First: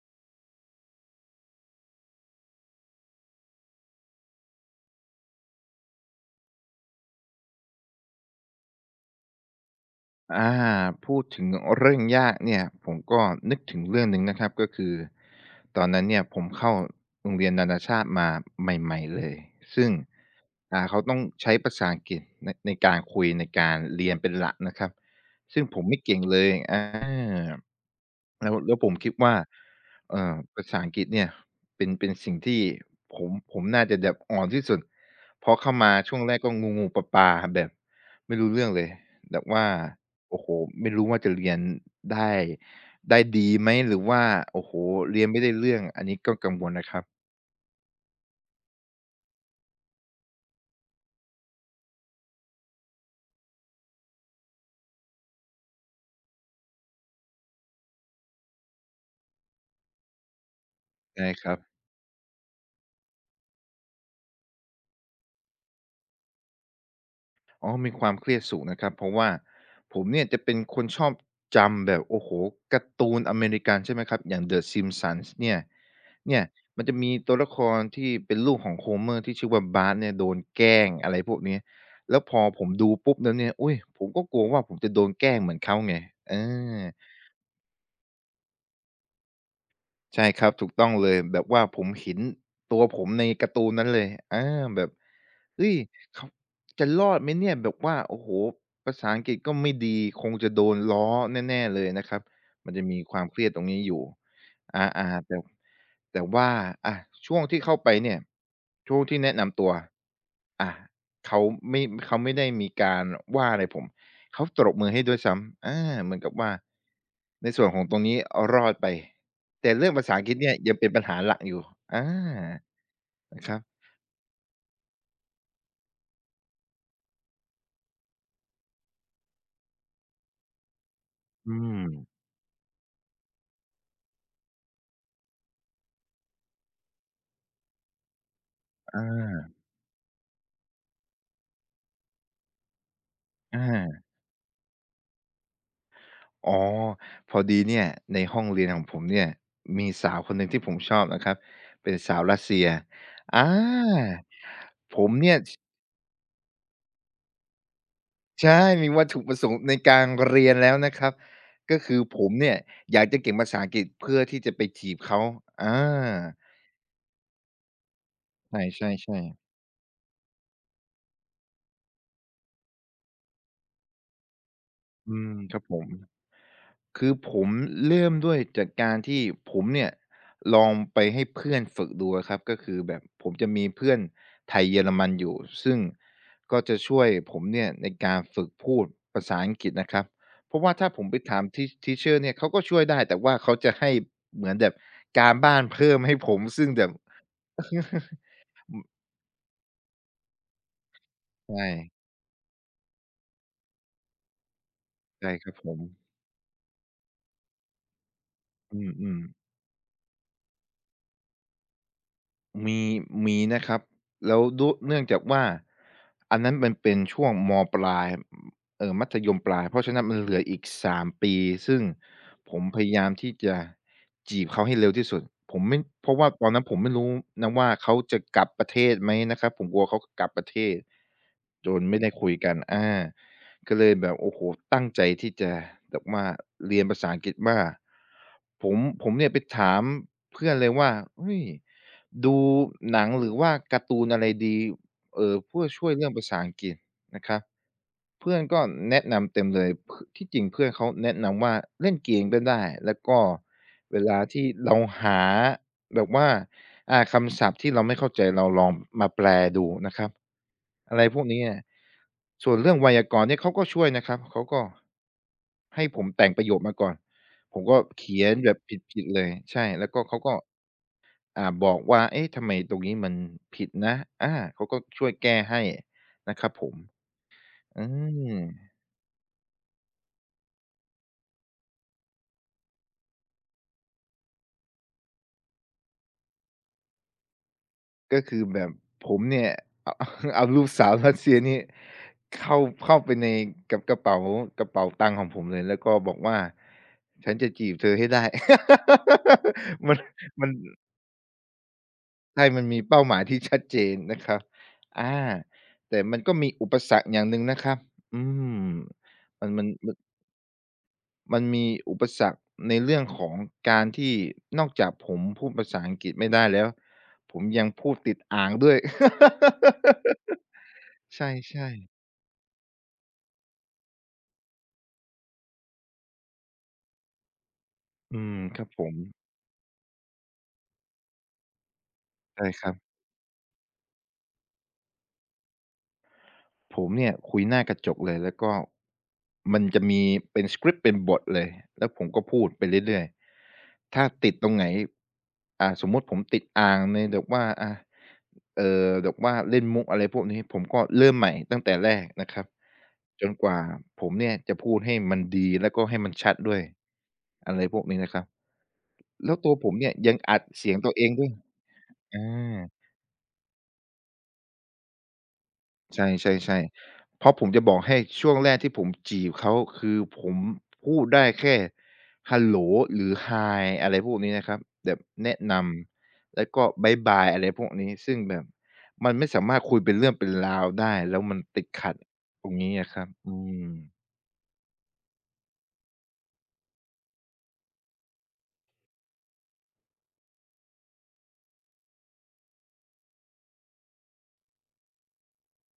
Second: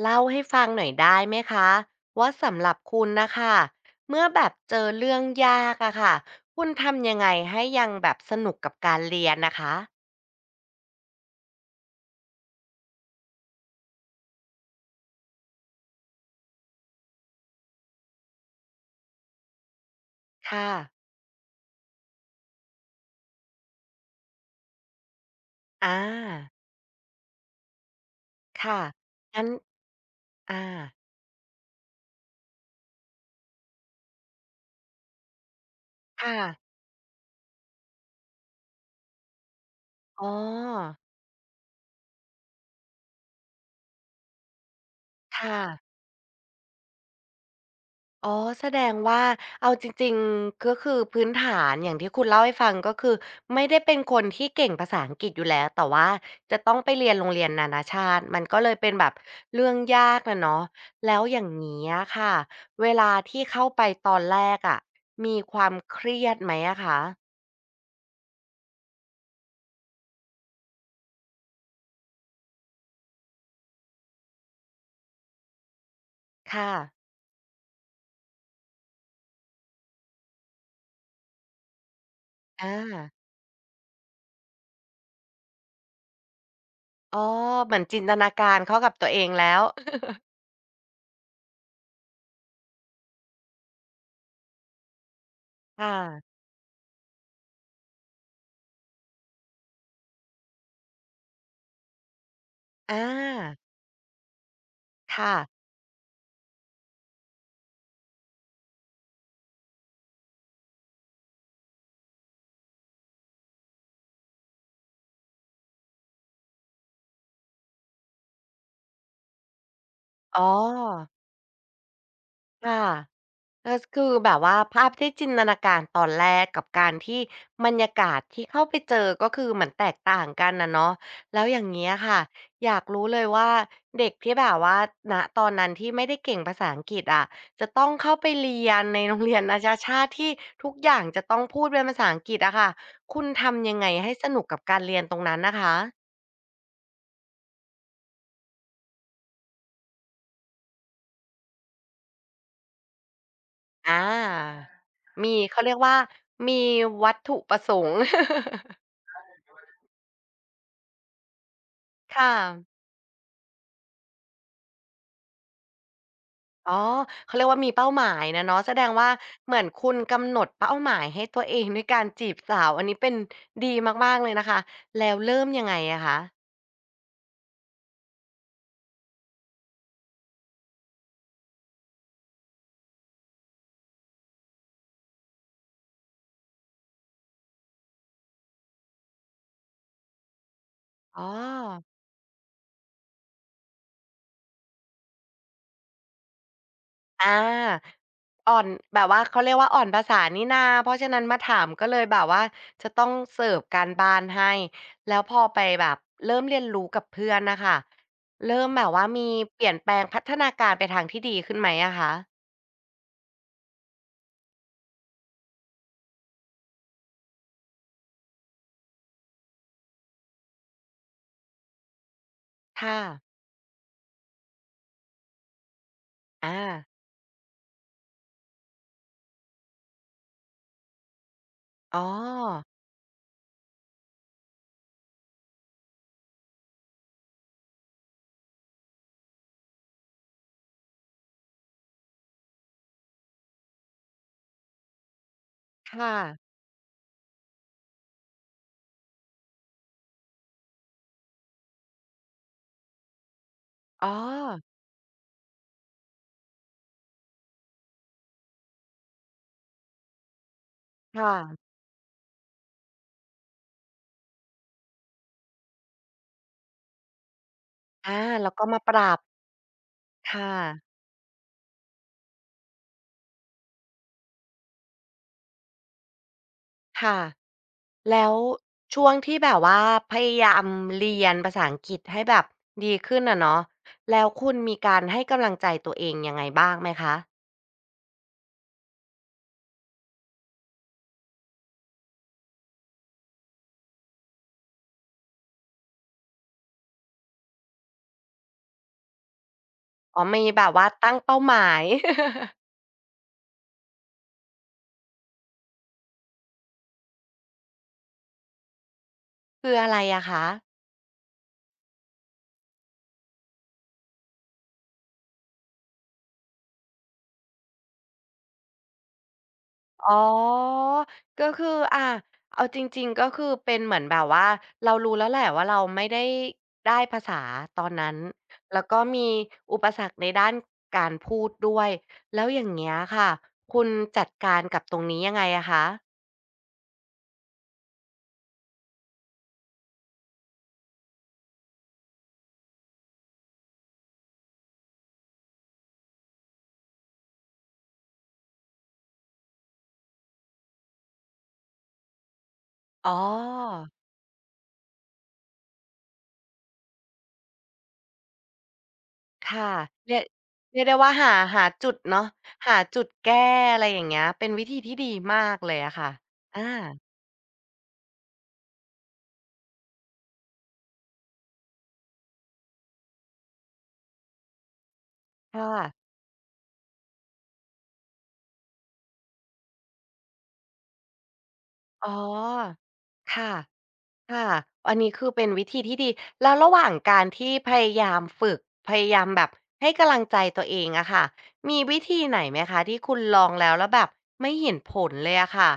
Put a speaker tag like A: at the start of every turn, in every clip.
A: เล่าให้ฟังหน่อยได้ไหมคะว่าสำหรับคุณนะคะเมื่อแบบเจอเรื่องยากอะค่ะคุณทำยังไงให้ยังแบบสนุกกับการเรียนนะคะ
B: อ่าพูดถึงเรื่องยากเนี่ยผมก็นึกถึงเรื่องหนึ่งนะครับก็คือตอนนั้นเนี่ยผมเข้าโรงเรียนนานาชาติมาใหม่ๆเลยซึ่ง
A: ค่ะ
B: เขาต้องใช้ภาษาอังกฤษในการคุยในการเรียนเป็นหลักนะครับซึ่งผม
A: อา
B: ไม่เก่งเลยอา แล้วแล้
A: ค่ะ
B: วผมคิดว่า
A: งั้นอา
B: ภาษาอังกฤษเนี่ยเป็นสิ่งที่ผมน่าจะแบบอ่อนที่สุดเพราะเข้ามาช่วงแร
A: ค่ะ
B: กก็งูๆปลาๆแบบไม่รู้เรื่องเลยแบบว่า
A: อ๋
B: โอ้โฮไม่
A: อ
B: รู้ว่าจะเรียนได้ได้ดีไหมหรือว่าโอ้โฮเรียนไม่ได้
A: ค่ะ
B: เรื่องอันนี้ก็กังวลนะครับ
A: อ๋อแสดงว่าเอาจริงๆก็คือพื้นฐานอย่างที่คุณเล่าให้ฟังก็คือไม่ได้เป็นคนที่เก่งภาษาอังกฤษอยู่แล้วแต่ว่าจะต้องไปเรียนโรงเรียนนานาชาติมันก็เลยเป็นแบบเรื่องยากน่ะเนาะแล้ว
B: ใช่
A: อย่า
B: ค
A: ง
B: รับ
A: งี้อะค่ะเวลาที่เข้าไปตอนแรกอะมีความเครียดไหมอะคะ
B: อ๋อมีความเครียดสูงนะครับ เพราะว่าผมเนี่ยจะเป็นคนชอบจำแบบโอ้โฮการ์ตูนอเมริกันใช่ไหมครับ อย่าง The Simpsons เนี่ย
A: ค่ะ
B: มันจะมีตัวละครที่เป็นลูกของ Homer ที่ชื่อว่า Bart เนี่ยโดนแกล้งอะไรพวกนี้แล้วพอผม
A: อา
B: ดูปุ๊บแล้วเนี่ยอุ๊ยผมก็กลัวว่าผมจะโดนแกล้งเหมือนเขาไงเออ
A: อ๋อเหมือนจินตนาการเข้ากับตัวเองแล้ว
B: ใช่ครับถูกต้องเลยแบบว่าผมเห็นตัวผมในการ์ตูนนั้นเลยอาแบบเฮ้ย
A: ค่ะ
B: เขาจะรอดไหมเนี่ยแบบว่าโอ้โฮภาษาอังกฤษก็ไม่ดีคงจะโดนล้อแน่ๆเลยนะครับมันจะ
A: อ
B: มีความเครียด
A: า
B: ตรงนี้อยู่อาๆ
A: ค่ะ
B: แต่แต่ว่าอะช่วงที่เข้าไปเนี่ยช่วงที่แนะนำตัวอะเขาไม่เขาไม่ได้มีการว่าอะไรผมเขาตบมือให้ด้วยซ้ำอาเหมือนกับว่าในส่วนของตรงนี้รอดไป แต่เรื่องภาษาอังกฤษ
A: อ๋อ
B: เนี่ยยังเป็นปัญหาหลักอยู่อา
A: ค่ะ
B: นะครับ
A: เ็คือแบบว่าภาพที่จินตนาการตอนแรกกับการที่บรรยากาศที่เข้าไปเจอก็คือเหมือนแตกต่างกันนะเนาะแล้ว
B: อื
A: อย่าง
B: ม
A: เงี้ยค่ะอยากรู้เลยว่าเด็กที่แบบว่าณตอนนั้นที่ไม่ได้เก่งภาษาอังกฤษอะจะต้องเข้าไปเรียนในโรงเรีย
B: อา
A: นนานาชาติที่ทุกอย่างจะต้องพูดเป็นภาษาอังกฤษอะค่ะคุณทำยังไง
B: อา
A: ให้สนุกกับการเรียนตรงนั้นน่ะคะ
B: อ๋อพอดีเนี่ยในห้องเรียนของผมเนี่ยมีสาวคนหนึ่งที่ผมชอบนะครับ เป็นสาวรัสเซียอ
A: อ
B: า
A: ามีเขาเรียกว่ามีวัตถุประสงค์
B: ใช่มีวัตถุประสงค์ในการเรียนแล้วนะครับ ก็คือ ผ
A: ค่
B: มเนี่ย
A: ะ
B: อยากจะเก่งภาษาอังกฤษเพื่อที่จะไปจีบเขาอา
A: อ๋อเขาเรียกว่ามีเป้าหมายนะ
B: ใ
A: เนาะแสด
B: ช
A: งว่า
B: ่ๆๆ
A: เหมือนคุณกำหนดเป้าหมายให้ตัวเองด้วยการจีบสาวอันนี้เป็นดีมากๆเลยนะคะแล้ว
B: อืม
A: เริ่ม
B: ครั
A: ยั
B: บ
A: งไง
B: ผม
A: อะคะ
B: คือผมเริ่มด้วยจากการที่ผมเนี่ยลองไปให้เพื่อนฝึกดูอะครับก็คือแบบผมจะมีเพื่อนไทยเยอรมันอยู่ซึ่งก็จะช่วยผมเนี่ยในการฝึกพูดภาษาอังกฤษนะครับเพราะว่าถ้าผมไป
A: อ๋อ
B: ถามที Teacher เชอร์เนี่ยเขาก็ช่วยได้แต่ว่าเขาจะให้เหมือนแบบการบ้านเพิ่มให้ผมซึ่งแบบ
A: อา อ่อนแบบว่าเขาเรียกว่าอ่อนภาษานี่นาเพราะฉะนั้นมาถา
B: ใช่
A: มก็เลยแบบว่าจะต้องเสิร์ฟการบ้านให้แล้ว
B: ใช่
A: พอ
B: ครับ
A: ไป
B: ผม
A: แบบเริ่มเรียนรู้กับเพื่อนน่ะค่ะเริ่ม
B: อื
A: แบบ
B: ม
A: ว่า
B: อืม
A: มีเปลี่ยนแปลงพัฒนาการไปทางที่ดีขึ้นไหมอะคะ
B: มีมีนะครับแล้วด้วยเนื่องจากว่าอันนั้นมันเป็นช่วงมปลายมัธยมปลายเพราะฉะนั้นมันเหลืออีก3ปีซึ่งผมพยา
A: ค่ะ
B: ยามที่จะจีบเขาให้เร็วที่สุดผมไม่เพราะว่าตอนนั้นผม
A: อา
B: ไม่รู้นะว่าเขาจะกลับประเทศไหมนะครับผมกลัวเขากลับประเทศจน
A: อ๋อ
B: ไม่ได้คุยกันอาก็เลยแบบโอ้โฮตั้งใจที่จะแบบว่าเรียนภาษาอังกฤษว่าผมผมเนี่ยไปถาม เพื่อนเลยว่าเฮ้ยดูหนังหรือว่าการ์ตูนอะไรดีเพื่อช่วยเรื่อ
A: ค่ะ
B: งภาษาอังกฤษนะครับเพื่อนก็แนะนำเต็มเลยพที่จริงเพื่อนเขาแนะนำว่าเล่นเกมก็ได้แล้วก็เว
A: อ๋อ
B: ลาที่เราหาแบบว่าคำศัพท์ที่เราไม่เข้าใจเราลองมาแปลดูนะครับอะไรพวกนี้อะ
A: ค่ะ
B: ส่วนเรื่องไวยากรณ์เนี่ยเขาก็ช่วยนะครับเขาก็ให้ผมแต่งประโยคมาก่อน ผมก็
A: อา
B: เขียนแบ
A: แล้ว
B: บ
A: ก็มาป
B: ผิด
A: รั
B: ๆ
A: บ
B: เลยใช่แล้วก็เขาก็
A: ค่ะ
B: บอกว่าเอ๊ะทำไมตรงนี้มันผิดนะอาเขาก็ช่วยแก้ให้นะครับผม
A: ค่ะ
B: อื
A: แล้ว
B: ม
A: ช่วงที่แบบว่าพยายามเรียนภาษาอังกฤษให้แบบดีขึ้นอะเนาะแล้วคุณมีการให้กำลังใจตัวเองยังไงบ้างไหมคะ
B: ก็คือแบบผมเนี่ย เอาเอารูปสาวรัสเซียนี่เข้าเข้าไปในกระเป๋าตังค์ของผมเลยแล้วก็บอกว่าฉันจะจีบเธอให้ได้ มัน
A: อ๋อมี
B: มัน
A: แบบว่าตั้งเป้าหมาย
B: ใช่มันมีเป้าหมายที่ชัดเจนนะครับอาแต่มันก็มีอุปสรรคอย่างหนึ่งนะครับอืมมันมัน
A: คืออะ
B: มัน
A: ไรอะคะ
B: มันมีอุปสรรคในเรื่องของการที่นอกจากผมพูดภาษาอังกฤษไม่ได้แล้วผมยังพูดติดอ่างด้วย
A: อ๋อ
B: ใช
A: ก็
B: ่
A: คือ
B: ๆ
A: อะเอาจริงๆก็คือเป็นเหมือนแบบว่าเรารู้แล้วแหละว่าเราไม่ได้ได้ภาษาตอนนั้น
B: อืมครับผ
A: แล้ว
B: ม
A: ก็มีอุปสรรคในด้านการพูดด้วยแล้
B: ใช่
A: วอ
B: ค
A: ย่าง
B: รับ
A: เงี้ยค่ะคุณจัดการกับตรงนี้ยังไงอะคะ
B: ผมเนี่ยคุยหน้ากระจกเลยแล้วก็มันจะมีเป็นสคริปต์เป็นบทเลยแล้วผมก็พูดไปเรื่อยๆถ้าติดตรงไหนสมมุติผมติดอ่างในแบบว่าเออแบบว่าเล่นมุกอะไรพวกนี้ผมก็เริ่มใหม่ตั้งแต่แรกนะครับ
A: อ๋อ
B: จนกว่าผมเนี่ยจะพูดให้มันดีแล้วก็ให้มันชัดด้วยอะไรพวกนี้นะครับแล้วตัวผ
A: ค่ะ
B: มเนี่ยยั
A: เรี
B: ง
A: ยก
B: อัดเสียง
A: เรียก
B: ตั
A: ได้
B: วเอ
A: ว่า
B: งด้วย
A: หาหาจุด
B: อ
A: เนาะ
B: า
A: หาจุดแก้อะไรอย่างเงี้ยเป็นวิธีที่ดีมากเลยอะ
B: ใช่
A: ค่ะ
B: ๆ่ใช่
A: อา
B: เพราะผมจะบอกให้ช่วงแรกที่ผมจีบเขาคือผมพูดได้แค่ฮัลโหลหรือ Hi อะไรพวกนี้นะครับแบบแนะน
A: ค่ะ
B: ำแล้วก็บ๊ายบายอะไรพวกนี้ซึ่งแบบมันไม่สามารถคุยเป็นเรื่องเป็นราวได้แล้วมันติดขัด
A: อ๋อ
B: ตรงนี้อะครับอื
A: ค่ะ
B: ม
A: ค่ะอันนี้คือเป็นวิธีที่ดีแล้วระหว่างการที่พยายามฝึกพยายามแบบให้กำลังใจตัวเองอะค่ะมีวิธีไหนไหมคะที่คุณลองแล้วแล้วแบบไม่เห็นผลเลยอะค่ะ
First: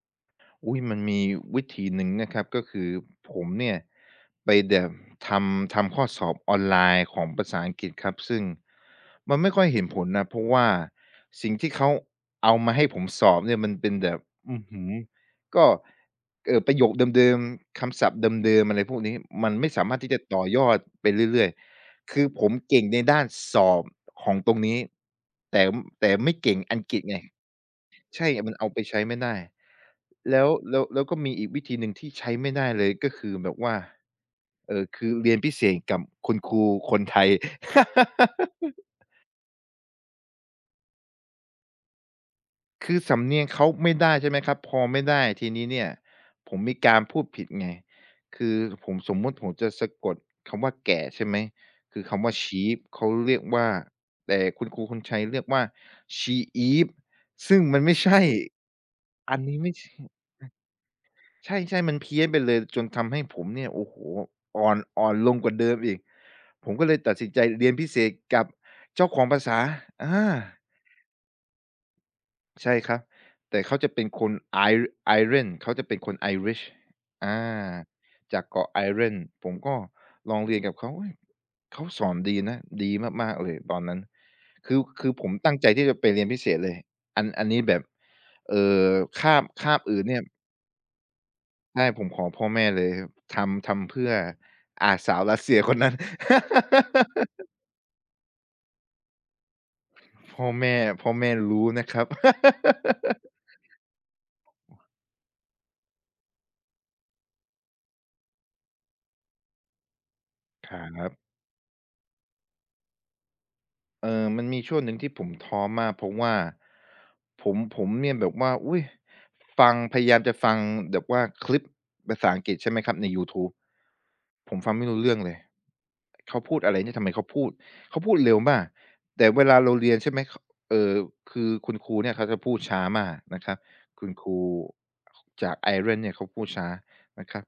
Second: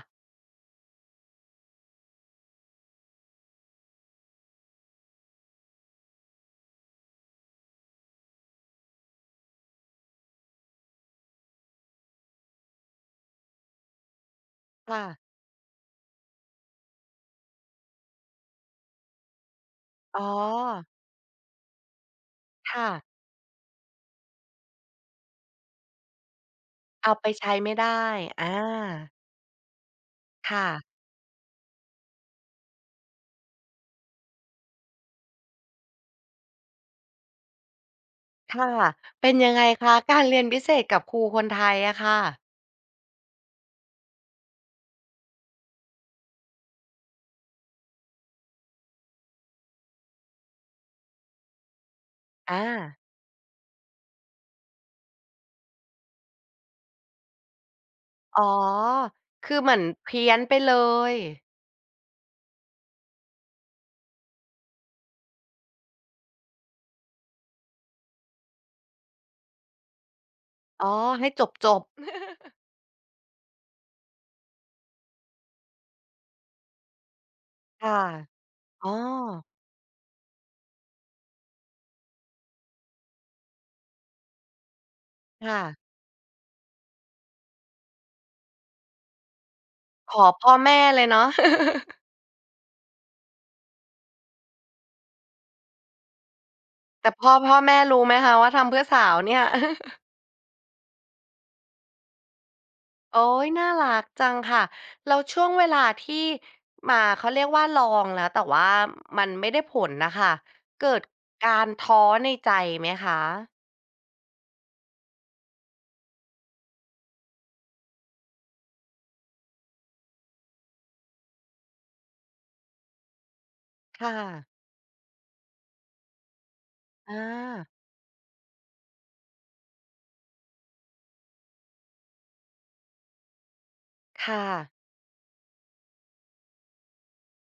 B: อุ้ยมันมีวิธีหนึ่งนะครับก็คือผมเนี่ยไปแบบทำข้อสอบออนไลน์ของภาษาอังกฤษครับซึ่งมันไม่ค่อยเห็นผลนะเพราะว่าสิ่งที่เขาเอามาให้ผมสอบเนี่ยมันเป็นแบบอื้อหือ
A: ค่ะ
B: ก็ประโยคเดิมๆคำศัพท์เดิมๆอะไรพวกนี้มันไม่สามารถที่
A: อ๋
B: จะ
A: อ
B: ต่อยอดไปเรื่อยๆคือผมเก่ง
A: ค่ะ
B: ในด้านสอบของตรงนี้แต่แต่ไม่เก่งอังกฤษ
A: เอา
B: ไง
A: ไปใช้ไม่ได้
B: ใช่
A: อ
B: มันเอาไปใช้
A: า
B: ไม่ได้ แล้ว
A: ค่ะ
B: แล้วแล้วก็มีอีกวิธีหนึ่งที่ใช้ไม่ได้เลยก็คือแบบว่าคือเรียนพิเศษกับคุณครูคนไทย
A: ค่ะเป็นยังไงคะการเรียนพิเศษกับครูคนไทยอะค่ะ
B: คือสำเนียงเขาไม่ได้ใช่ไหมครับพอไม่ได้ทีนี้เนี่ยผมมีการพูดผิดไงคือผมสมมุติผมจะสะกดคำว่าแก่ใช่ไหมคือคำว่า sheep
A: อา
B: เขาเรียกว่าแต่คุณครูคนไทยเรียกว่า sheep ซึ่งมันไม่ใช่
A: อ๋อ
B: อัน
A: คื
B: นี้
A: อเห
B: ไม่
A: มือน
B: ใช่
A: เพี้ยนไปเลย
B: ใช่ๆมันเพี้ยนไปเลยจนทำให้ผมเนี่ยโอ้โฮอ่อนลงกว่าเดิมอีกผมก็เลยตัดสินใจเรียนพิเศษกับเจ้าของภาษาอา
A: อ๋อให้จบ
B: ใช่ครับแต่เขาจะเป็นคน Ir Ireland เขาจะเป็นคน Irish อา
A: ๆค่ะ
B: จากเกาะ
A: อ๋อ
B: Ireland ผมก็ลองเรียนกับเขาเฮ้ยเขาสอนดีนะดีมากๆเลยตอนนั้นคือผมตั้ง
A: ค่ะ
B: ใจที่จะไปเรียนพิเศษเลยอันนี้แบบเอ่อคาบอื่น
A: ข
B: เนี่ย
A: อพ่อแม่เลยเนาะ
B: ใช่ผมขอพ่อแม่เลยทำเพื่ออาสาวรัสเซียคนนั้น
A: แต่พ่อพ่อแม่รู้ไหมคะว่าทำเพื่อสาวเนี่ย
B: พ่อแม่พ่อแม่รู้นะครับ
A: โอ้ยน่ารักจังค่ะแล้วช่วงเวลาที่มาเขาเรียกว่าลองแล้วแต่ว่ามันไม่ได้ผลนะคะ
B: คร
A: เกิด
B: ับ
A: การท้อในใจไหมคะ
B: เออมันมีช่วงหนึ่งที่ผมท้อมากเพราะว่าผมเนี่ยแบบว่าอุ้ยพยายามจะฟังแบบว่าคลิปภาษาอังกฤษใช่ไหมครับในยูทูบ
A: ค่ะ
B: ผมฟังไม่รู้เรื่องเลยเขาพูดอะไรเนี่ยทำไม
A: อ
B: เขาพูด
A: า
B: เขาพูดเร็วมากแต่เวลาเราเรียนใช่ไหมเขาเออคือคุณครูเนี่ยเขาจะพูดช้ามากนะครับคุณครู
A: ค่ะ
B: จากไอร์แลนด์เนี่ยเขาพูดช้านะครับ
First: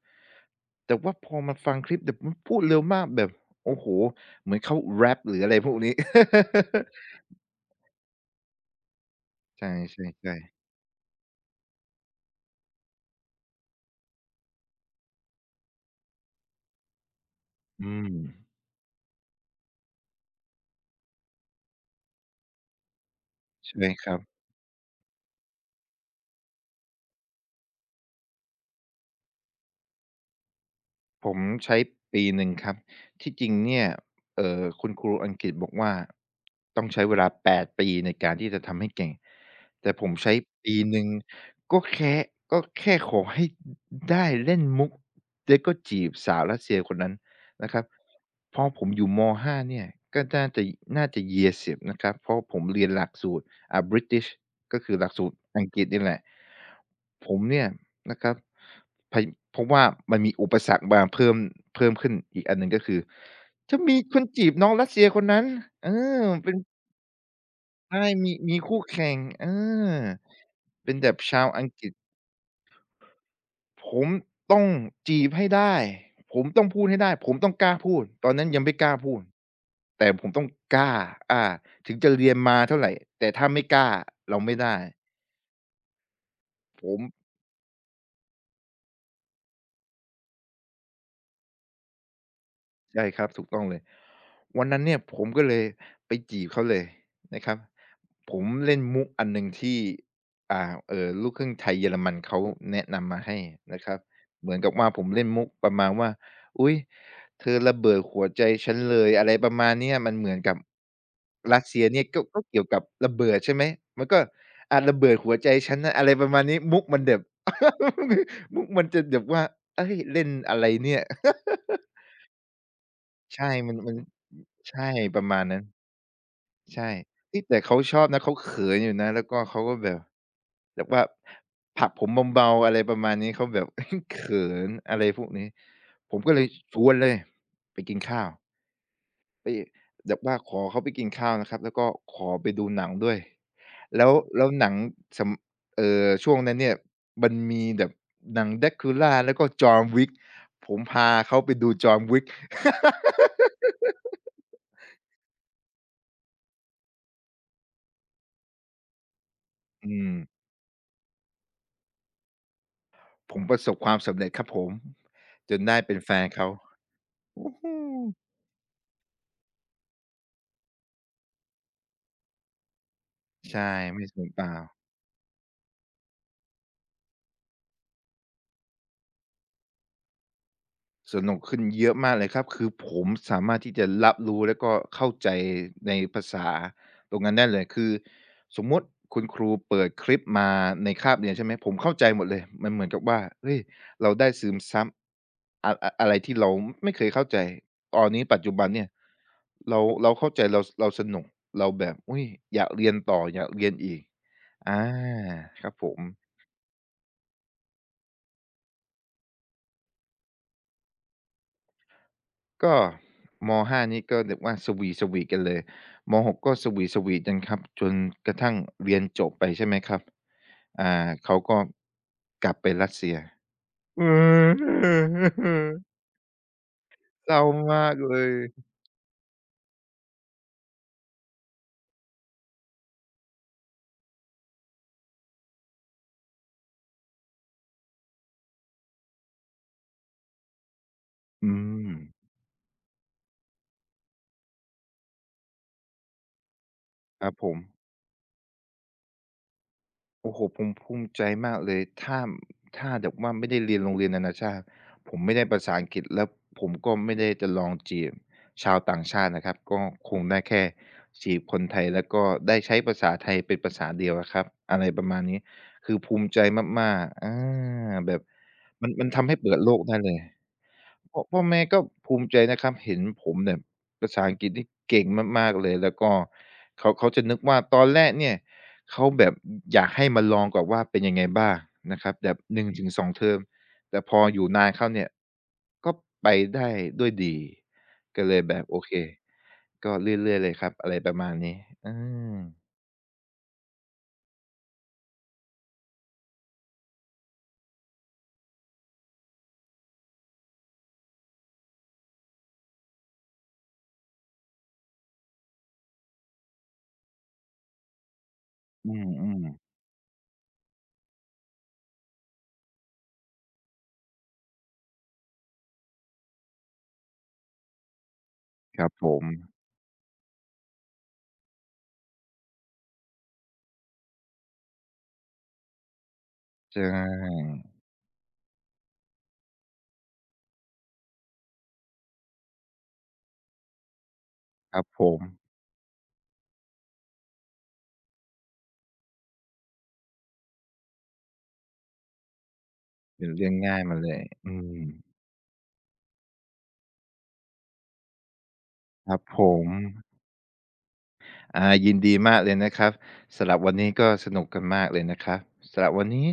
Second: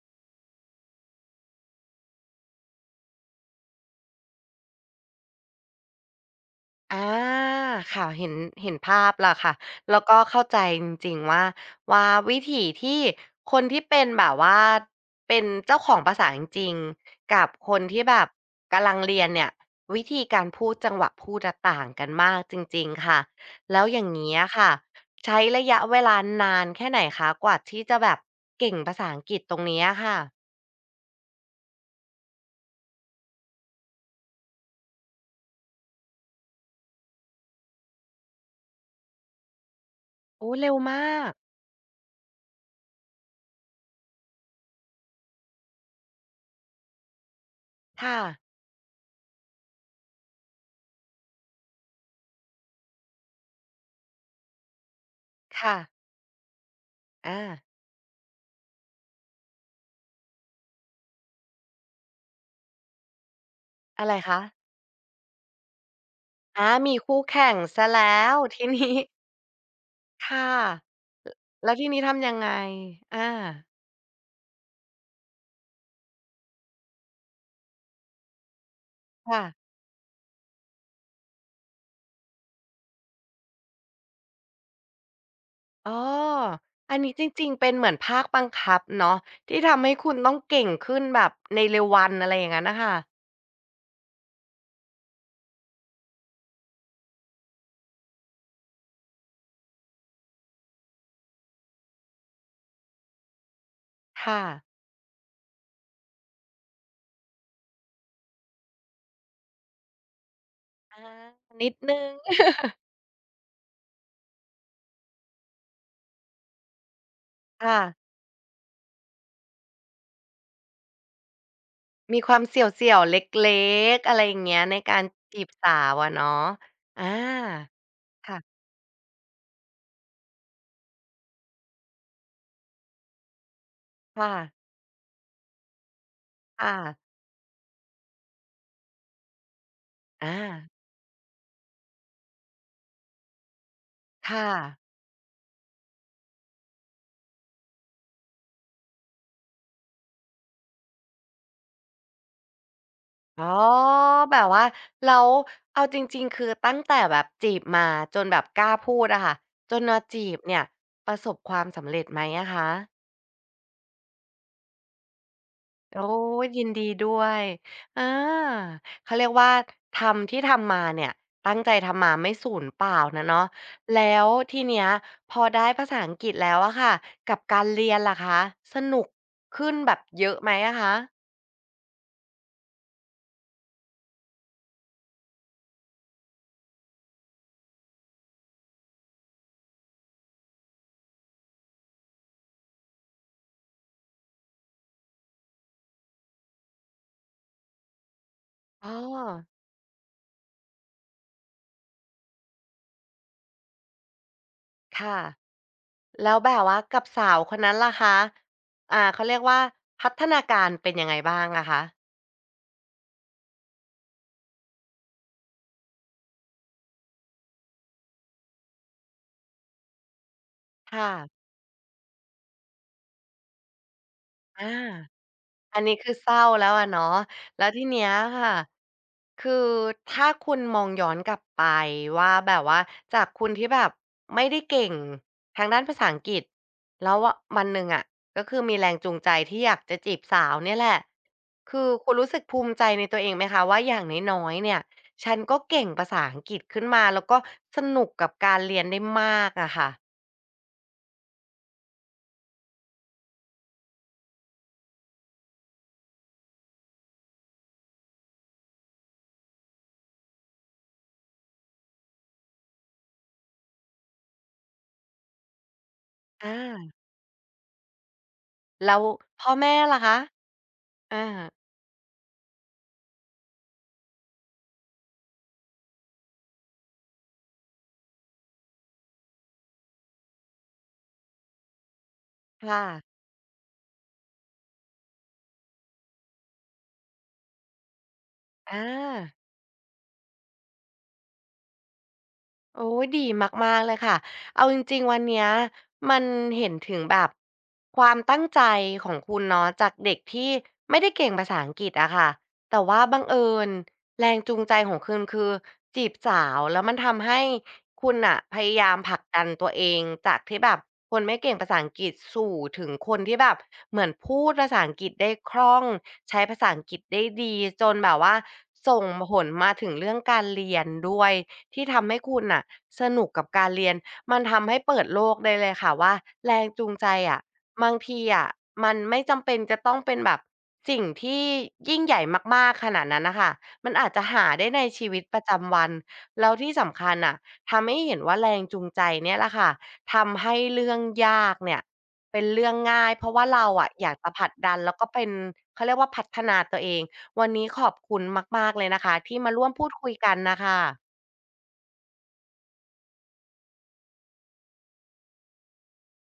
B: แต่ว่าพอมาฟังคลิปเดี๋ยวมันพูดเร็วมากแบบโอ้โห เหมือนเขาแรปหรืออะไรพวกนี้
A: อาค่ะเห็นเห็นภาพล่ะค่ะ
B: ใช
A: แล้วก็
B: ่
A: เข้า
B: ๆ
A: ใจ
B: ๆ
A: จริงๆว่าว่าวิถีที่คนที่เป็นแบบว่าเป็นเจ้าของภาษาจริงๆกับคน
B: อื
A: ที่
B: ม
A: แบบกำลังเรียนเนี่ยวิธีการพูดจังหวะพูดอะต่างกันมากจริงๆค่ะแล้ว
B: ใช่
A: อย่า
B: ค
A: ง
B: รับ
A: งี้อะค่ะใช้ระยะเวลานานแค่ไหนคะกว่าที่จะแบบเก่งภาษาอังกฤษตรงนี้อะค่ะ
B: ผมใช้ปีหนึ่งครับที่จริงเนี่ยคุณครูอังกฤษบอกว่าต้องใช้เวลา8ปดปีในการที่จะทำให้เก่งแต่ผมใช้
A: โอ้เร็ว
B: ปี
A: ม
B: หนึ่ง
A: าก
B: ก็แค้ก็แค่ขอให้ได้เล่นมุกแล้วก็จีบสาวรัสเซียคนนั้นนะครับ
A: ค่ะ
B: พอผมอยู่ม5เนี่ยก็น่าจะ year 10นะครับเพราะผมเรียนหลักสูตร British ก็คือหลักสูตรอัง
A: ค่ะ
B: กฤษนี่แหละผ
A: อา
B: มเนี่ยนะครับพเพราะว่ามันมีอุปสรรคมาเพิ่มขึ้นอีกอันหนึ่งก็คือจะมี
A: อะไร
B: คน
A: คะ
B: จีบน้องรัสเซียคนนั้นเออเป็น
A: อามีคู่แข่งเสีย
B: ใช่
A: แล้ว
B: มี
A: ที
B: คู่
A: นี้
B: แข่งเออ
A: ค่ะ
B: เป็นแบบ
A: ล
B: ชาวอัง
A: แล้ว
B: ก
A: ที
B: ฤษ
A: นี้ทำยังไงอา
B: ผมต้องจีบให้ได้ผมต้องพูดให้ได้ผมต้องกล้าพูดตอนนั้นยังไม่กล้าพูด
A: ค่ะ
B: แต่ผมต้องกล้าอาถึงจะเรียนมาเท่าไรแต่ถ้าไม่กล้าเราไม่ได้
A: อ๋อ
B: ผ
A: อัน
B: ม
A: นี้จริงๆเป็นเหมือนภาคบังคับเนาะที่ทำให้คุณต้องเก่งขึ้นแบบในเร็ววันอะไรอย่างนั้นน่ะค่ะ
B: ใช่ครับถูกต้องเลยวันนั้นเนี่ยผมก็เลยไปจีบเขาเลยนะครับผมเล่นมุกอันหนึ่งที่อ่าลูกครึ่งไทยเยอรมันเขาแนะนำมาให้นะครับ
A: ค่ะ
B: เหมือนกับว่าผมเล่นมุกประมาณว่าอุ๊ยเธอระเบิดหัวใจฉันเลยอะไรประมาณเนี้ยมันเหมือนกับ
A: อา
B: รัส
A: นิด
B: เซีย
A: ห
B: เนี่
A: นึ่
B: ย
A: ง
B: ก็เกี่ยวกับระเบิดใช่ไหมมันก็อาระเบิดหัวใจฉันนะอะไรประมาณนี้มุกมันแบบ
A: ค่ะ
B: มุกมันจะแบบว่าเฮ้ยเล่นอะไรเนี่ย
A: มีความเสี่ยวๆเ
B: ใช่
A: ล็
B: มั
A: ก
B: น
A: ๆอะไรอย่างเงี้ยใน
B: ใช่
A: การ
B: ประมา
A: จี
B: ณ
A: บ
B: นั้น
A: สาวอะเนาะ
B: ใช่
A: อา
B: เฮ้ยแต่เขาชอบนะเขาเข
A: ค่ะ
B: ินอยู่นะแล้วก็เขาก็แบบแบบว่าผลักผมเบาๆอะไรประมาณนี้เขาแบบ เขิ
A: ค่ะ
B: นอะไรพวกนี้ผมก็เลยช
A: ค่ะ
B: วนเลยไปกินข้าวไปแบบ
A: อา
B: ว่า
A: อา
B: ขอเขาไปกินข้าวนะครับแล้วก็ขอไปดูหนังด้วยแล้วแล้
A: ค่ะ
B: วหนังสำช่วงนั้นเนี่ยมันมีแบบหนัง Dracula แล้วก็ John Wick ผมพาเขาไปดู John Wick
A: อ๋อแบบว่าแล้วเอาจริงๆคือตั้งแต่แบบจีบมาจนแบบกล้าพูดอะค่ะจน
B: อื
A: มา
B: ม
A: จีบเนี่ยประสบความสำเร็จไหมอะคะ
B: ผมประสบความสำเร็จครับผมจนได้เป็น
A: โอ้
B: แฟนเขา
A: ยินดีด้วย
B: โอ้โฮ
A: อาเขาเรียกว่าทำที่ทำมาเนี่ยตั้งใจทำมาไม่สูญเปล่านะเนาะ
B: ใช่ไม่
A: แล้
B: สู
A: ว
B: ญเปล่า
A: ทีเนี้ยพอได้ภาษาอังกฤษแล้วอะค่ะกับการเรียนล่ะคะสนุกขึ้นแบบเยอะไหมอะคะ
B: สนุกขึ้นเยอะมากเลยครับคือผมสามารถที่จะรับรู้แล้วก็เข้าใจในภาษาตรงนั้นได้เลยคือสมมุติคุณครูเปิดคลิปมาในคาบเรียนใช่ไหมผมเข้าใจหมดเลยมันเหมือนกับว่าเฮ้ยเราได้ซึมซับอะไรที่เราไม่เคยเข้าใจตอนนี้ปัจจุบันเนี่ย
A: อ้อ
B: เราเข้าใจเราสนุกเราแบบอุ๊ยอยากเรียนต่ออยากเรียนอีกอา
A: ค่ะ
B: ครับผม
A: แล้วแบบว่ากับสาวคนนั้นล่ะคะ อ่าเขาเรียกว่าพัฒนาการเป็นยังไงบ้างอะคะ
B: ก็ม5นี่ก็แบบว่าสวีกันเลยม6กสวีทสวีกันครับจนกระทั่งเรียนจบไปใช่ไหมครับอ่า
A: ค่ะ
B: เขาก็กลับไปรัสเซียเอ
A: อา
B: อ
A: อันนี้ คือเศร้าแล้วอะเนาะ
B: เศร้า
A: แล้วที
B: มาก
A: เนี้ย
B: เลย
A: ค่ะคือถ้าคุณมองย้อนกลับไปว่าแบบว่าจากคุณที่แบบไม่ได้เก่งทางด้านภาษาอังกฤษแล้ววะวันหนึ่งอะก็คือมีแรงจูงใจที่อยากจะจีบสาวเนี่ยแหละ
B: อื
A: คือ
B: ม
A: คุณรู้สึกภูมิใจในตัวเองไหมคะว่าอย่างน้อยๆเนี่ยฉันก็เก่งภาษาอังกฤษขึ้นมาแล้
B: ค
A: ว
B: รับ
A: ก็
B: ผม
A: สนุกกับการเรียนได้มากอะค่ะ
B: โอ้โฮผมภูมิใจมากเลยถ้าแบบว่าไม่ได้เรียนโรงเรียนนานาชาติผมไม่ได้ภาษาอังกฤษแล้วผมก็ไม่ได้จะลองจีบชาวต่างชาตินะครับก็คงได้แค่จีบคนไทยแล้วก็ได้ใช้ภาษาไทยเป็นภาษาเดียวอะครับอะไรประมาณนี้คือภูมิใจ
A: อา
B: มากๆอาแบบ
A: แล้ว
B: มันทำให้
A: พ่อ
B: เปิดโล
A: แม่
B: กได้
A: ล่ะ
B: เล
A: คะ
B: ย
A: อา
B: พ่อแม่ก็ภูมิใจนะครับเห็นผมแบบภาษาอังกฤษนี่เก่งมากๆเลยแล้วก็เขาจะนึกว่าตอนแรกเนี่ย เขาแบบอยากให้มาลองก่อนว่าเป็นยังไงบ้างนะครับแบบ
A: ค่ะ
B: 1-2เทอมแต่พออยู่นานเข้าเนี่ยก็ไปได้ด้วยดีก็เลยแบบ
A: อ
B: โอเค
A: า
B: ก็เรื่อยๆเลยครับอะไรประมาณนี้อืม
A: โอ้ยดีมากๆเลยค่ะเอาจริงๆวันเนี้ยมันเห็นถึงแบบความตั้งใจของคุณเนาะจากเด็กที่ไม่ได้เก่งภาษาอังกฤษอะค่ะแต่ว่าบังเอิญแรงจูงใจของคุณคือจีบสาวแล้วมันทำให้คุณน่ะพยา
B: อื
A: ยามผลักดันตัว
B: ม
A: เองจากที่แบบคนไม่เก่งภาษาอังกฤษสู่ถึงคนที่แบบเหมือนพูดภาษาอังกฤษได้คล่องใช้ภาษาอังกฤษได้ดีจนแบบว่า
B: ๆครับ
A: ส่ง
B: ผม
A: ผลมาถึงเรื่องการเรียนด้วย ที่ทำให้คุณน่ะสนุกกับการเรียนมันทำให้เปิดโลกได้เลยค่ะว่าแรง
B: ใช
A: จูงใจอะ
B: ่
A: บางทีอะมันไม่จำเป็นจะต้องเป็นแบบสิ่งที่ยิ่งใหญ่มากๆขนาดนั้นน่ะค่ะมันอาจจะหาได้
B: ค
A: ใน
B: รับผ
A: ชีวิ
B: ม
A: ตประจำวันแล้วที่สำคัญน่ะทำให้เห็นว่าแรงจูงใจเนี่ยแหละค่ะทำให้เรื่องยากเนี่ยเป็นเรื่องง่ายเพ
B: เป็น
A: ราะว่า
B: เรื่อง
A: เรา
B: ง่าย
A: อะ
B: มา
A: อ
B: เล
A: ยาก
B: ย
A: จะผลัก
B: อื
A: ดัน
B: ม
A: แล้วก็เป็นเขาเรียกว่าพัฒนาตัวเองวันนี้ขอบคุณมากๆเลยนะ
B: ค
A: คะ
B: รับ
A: ที่
B: ผ
A: มาร่
B: ม
A: วมพูดคุยกันน่ะค่ะ
B: อายินดีมากเลยนะครับสำหรับวันนี้ก็สนุกกันมากเลยนะครับสำหรับวันนี้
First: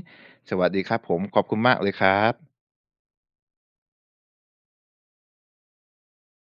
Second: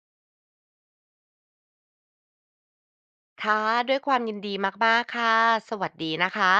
B: สวัสดีครับผมขอบคุณมากเลยครับ
A: ค่ะด้วยความยินดีมากๆค่ะสวัสดีนะคะ